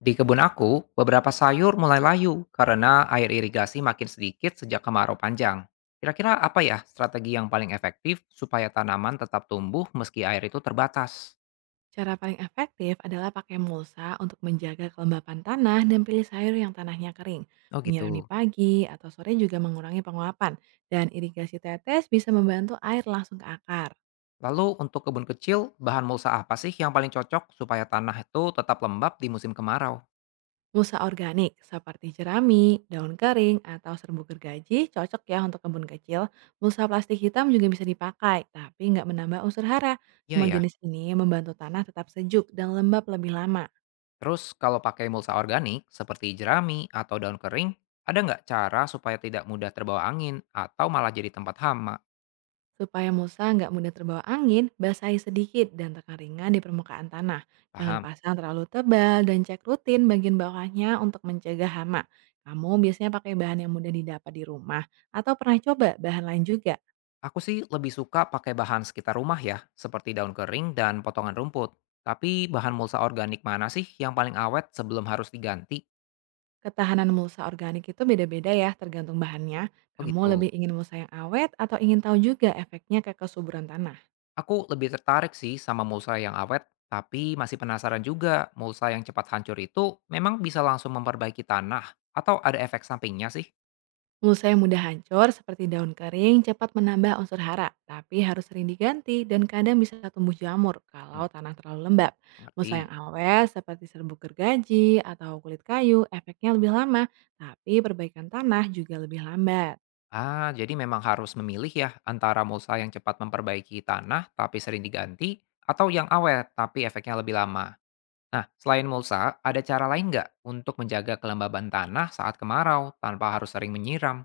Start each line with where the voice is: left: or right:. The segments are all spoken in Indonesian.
left: Di kebun aku, beberapa sayur mulai layu karena air irigasi makin sedikit sejak kemarau panjang. Kira-kira apa ya strategi yang paling efektif supaya tanaman tetap tumbuh meski air itu terbatas?
right: Cara paling efektif adalah pakai mulsa untuk menjaga kelembapan tanah dan pilih sayur yang tanahnya kering.
left: Oh
right: Menyiram di
left: gitu.
right: pagi atau sore juga mengurangi penguapan dan irigasi tetes bisa membantu air langsung ke akar.
left: Lalu untuk kebun kecil, bahan mulsa apa sih yang paling cocok supaya tanah itu tetap lembab di musim kemarau?
right: Mulsa organik seperti jerami, daun kering, atau serbuk gergaji cocok ya untuk kebun kecil. Mulsa plastik hitam juga bisa dipakai, tapi nggak menambah unsur hara.
left: Iya
right: Semua
left: ya.
right: jenis ini membantu tanah tetap sejuk dan lembab lebih lama.
left: Terus kalau pakai mulsa organik seperti jerami atau daun kering, ada nggak cara supaya tidak mudah terbawa angin atau malah jadi tempat hama?
right: Supaya Musa nggak mudah terbawa angin, basahi sedikit dan tekan ringan di permukaan tanah. Jangan
left: Paham?
right: pasang terlalu tebal dan cek rutin bagian bawahnya untuk mencegah hama. Kamu biasanya pakai bahan yang mudah didapat di rumah atau pernah coba bahan lain juga.
left: Aku sih lebih suka pakai bahan sekitar rumah ya, seperti daun kering dan potongan rumput. Tapi bahan mulsa organik mana sih yang paling awet sebelum harus diganti?
right: Ketahanan mulsa organik itu beda-beda ya tergantung bahannya.
left: Oh
right: Kamu
left: gitu.
right: lebih ingin mulsa yang awet atau ingin tahu juga efeknya ke kesuburan tanah?
left: Aku lebih tertarik sih sama mulsa yang awet, tapi masih penasaran juga mulsa yang cepat hancur itu memang bisa langsung memperbaiki tanah atau ada efek sampingnya sih?
right: Mulsa yang mudah hancur seperti daun kering cepat menambah unsur hara, tapi harus sering diganti dan kadang bisa tumbuh jamur
left: Hmm.
right: kalau tanah terlalu lembab. Mulsa yang
left: Mengerti.
right: awet seperti serbuk gergaji atau kulit kayu efeknya lebih lama, tapi perbaikan tanah juga lebih lambat.
left: Ah, jadi memang harus memilih ya antara mulsa yang cepat memperbaiki tanah tapi sering diganti atau yang awet tapi efeknya lebih lama. Nah, selain mulsa, ada cara lain nggak untuk menjaga kelembaban tanah saat kemarau tanpa harus sering menyiram?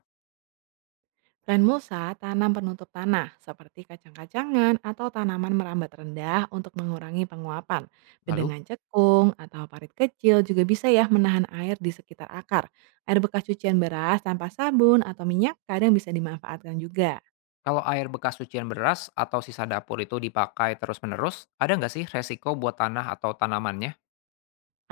right: Selain mulsa, tanam penutup tanah seperti kacang-kacangan atau tanaman merambat rendah untuk mengurangi penguapan.
left: Lalu,
right: Bedengan cekung atau parit kecil juga bisa ya menahan air di sekitar akar. Air bekas cucian beras tanpa sabun atau minyak kadang bisa dimanfaatkan juga.
left: kalau air bekas cucian beras atau sisa dapur itu dipakai terus-menerus, ada nggak sih resiko buat tanah atau tanamannya?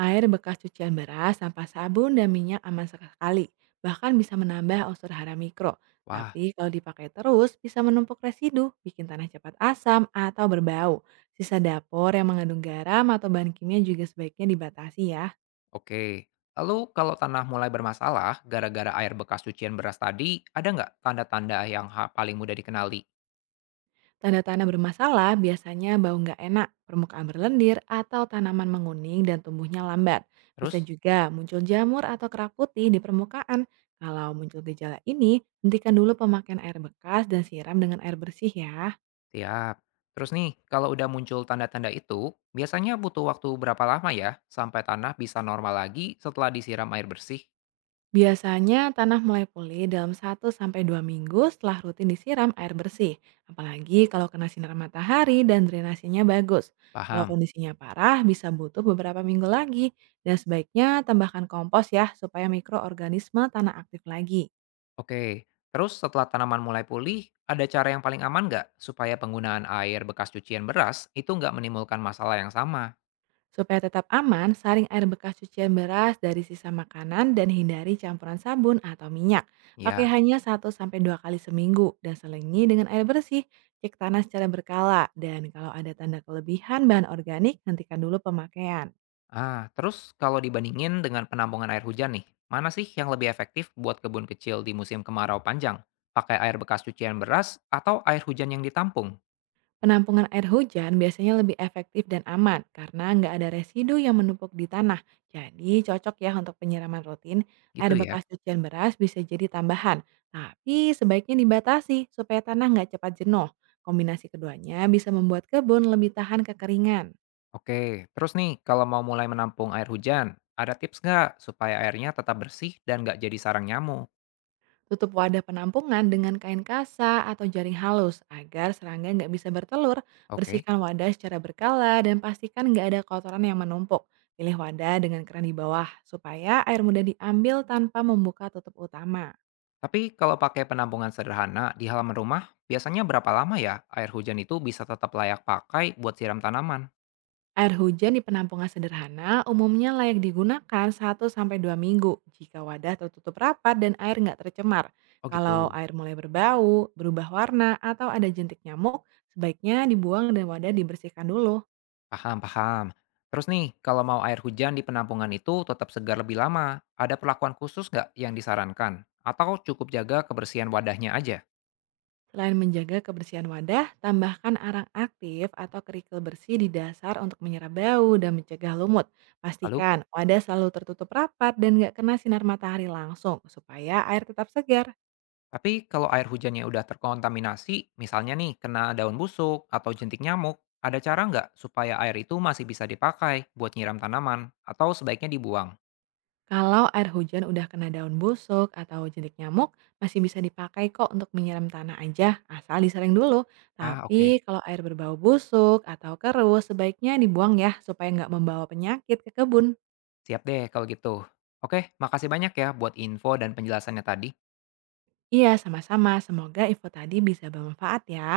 right: Air bekas cucian beras, sampah sabun, dan minyak aman sekali, bahkan bisa menambah unsur hara mikro.
left: Wah,
right: Tapi kalau dipakai terus, bisa menumpuk residu, bikin tanah cepat asam, atau berbau. Sisa dapur yang mengandung garam atau bahan kimia juga sebaiknya dibatasi ya.
left: oke. Lalu, kalau tanah mulai bermasalah gara-gara air bekas cucian beras tadi, ada nggak tanda-tanda yang paling mudah dikenali?
right: Tanda-tanda bermasalah biasanya bau nggak enak, permukaan berlendir, atau tanaman menguning dan tumbuhnya lambat. Bisa
left: Terus,
right: juga muncul jamur atau kerak putih di permukaan. Kalau muncul gejala ini, hentikan dulu pemakaian air bekas dan siram dengan air bersih ya.
left: siap. Terus nih, kalau udah muncul tanda-tanda itu, biasanya butuh waktu berapa lama ya sampai tanah bisa normal lagi setelah disiram air bersih?
right: Biasanya tanah mulai pulih dalam 1 sampai 2 minggu setelah rutin disiram air bersih. Apalagi kalau kena sinar matahari dan drainasinya bagus. Kalau
left: Paham?
right: kondisinya parah bisa butuh beberapa minggu lagi. Dan sebaiknya tambahkan kompos ya supaya mikroorganisme tanah aktif lagi.
left: Oke, terus setelah tanaman mulai pulih, ada cara yang paling aman nggak supaya penggunaan air bekas cucian beras itu nggak menimbulkan masalah yang sama?
right: Supaya tetap aman, saring air bekas cucian beras dari sisa makanan dan hindari campuran sabun atau minyak. Pakai
left: Ya,
right: hanya 1 sampai 2 kali seminggu dan selingi dengan air bersih. Cek tanah secara berkala dan kalau ada tanda kelebihan bahan organik, hentikan dulu pemakaian.
left: ah, terus kalau dibandingin dengan penampungan air hujan nih, mana sih yang lebih efektif buat kebun kecil di musim kemarau panjang? Pakai air bekas cucian beras atau air hujan yang ditampung?
right: Penampungan air hujan biasanya lebih efektif dan aman karena nggak ada residu yang menumpuk di tanah. Jadi cocok ya untuk penyiraman rutin. Air
left: Gitu ya.
right: bekas cucian beras bisa jadi tambahan, tapi sebaiknya dibatasi supaya tanah nggak cepat jenuh. Kombinasi keduanya bisa membuat kebun lebih tahan kekeringan.
left: Oke, terus nih kalau mau mulai menampung air hujan, ada tips nggak supaya airnya tetap bersih dan nggak jadi sarang nyamuk?
right: Tutup wadah penampungan dengan kain kasa atau jaring halus agar serangga nggak bisa bertelur.
left: Oke,
right: Bersihkan wadah secara berkala dan pastikan nggak ada kotoran yang menumpuk. Pilih wadah dengan keran di bawah supaya air mudah diambil tanpa membuka tutup utama.
left: tapi kalau pakai penampungan sederhana di halaman rumah, biasanya berapa lama ya air hujan itu bisa tetap layak pakai buat siram tanaman?
right: Air hujan di penampungan sederhana umumnya layak digunakan 1 sampai 2 minggu jika wadah tertutup rapat dan air nggak tercemar.
left: Oh
right: Kalau
left: gitu,
right: air mulai berbau, berubah warna, atau ada jentik nyamuk, sebaiknya dibuang dan wadah dibersihkan dulu.
left: paham paham. Terus nih, kalau mau air hujan di penampungan itu tetap segar lebih lama, ada perlakuan khusus nggak yang disarankan? Atau cukup jaga kebersihan wadahnya aja?
right: Selain menjaga kebersihan wadah, tambahkan arang aktif atau kerikil bersih di dasar untuk menyerap bau dan mencegah lumut.
left: Lalu?
right: Pastikan wadah selalu tertutup rapat dan nggak kena sinar matahari langsung supaya air tetap segar.
left: Tapi kalau air hujannya udah terkontaminasi, misalnya nih kena daun busuk atau jentik nyamuk, ada cara nggak supaya air itu masih bisa dipakai buat nyiram tanaman atau sebaiknya dibuang?
right: Kalau air hujan udah kena daun busuk atau jentik nyamuk, masih bisa dipakai kok untuk menyiram tanah aja, asal disaring dulu.
left: Ah oke,
right: Tapi kalau air berbau busuk atau keruh, sebaiknya dibuang ya supaya nggak membawa penyakit ke kebun.
left: siap deh kalau gitu. Oke, makasih banyak ya buat info dan penjelasannya tadi.
right: Iya, sama-sama. Semoga info tadi bisa bermanfaat ya.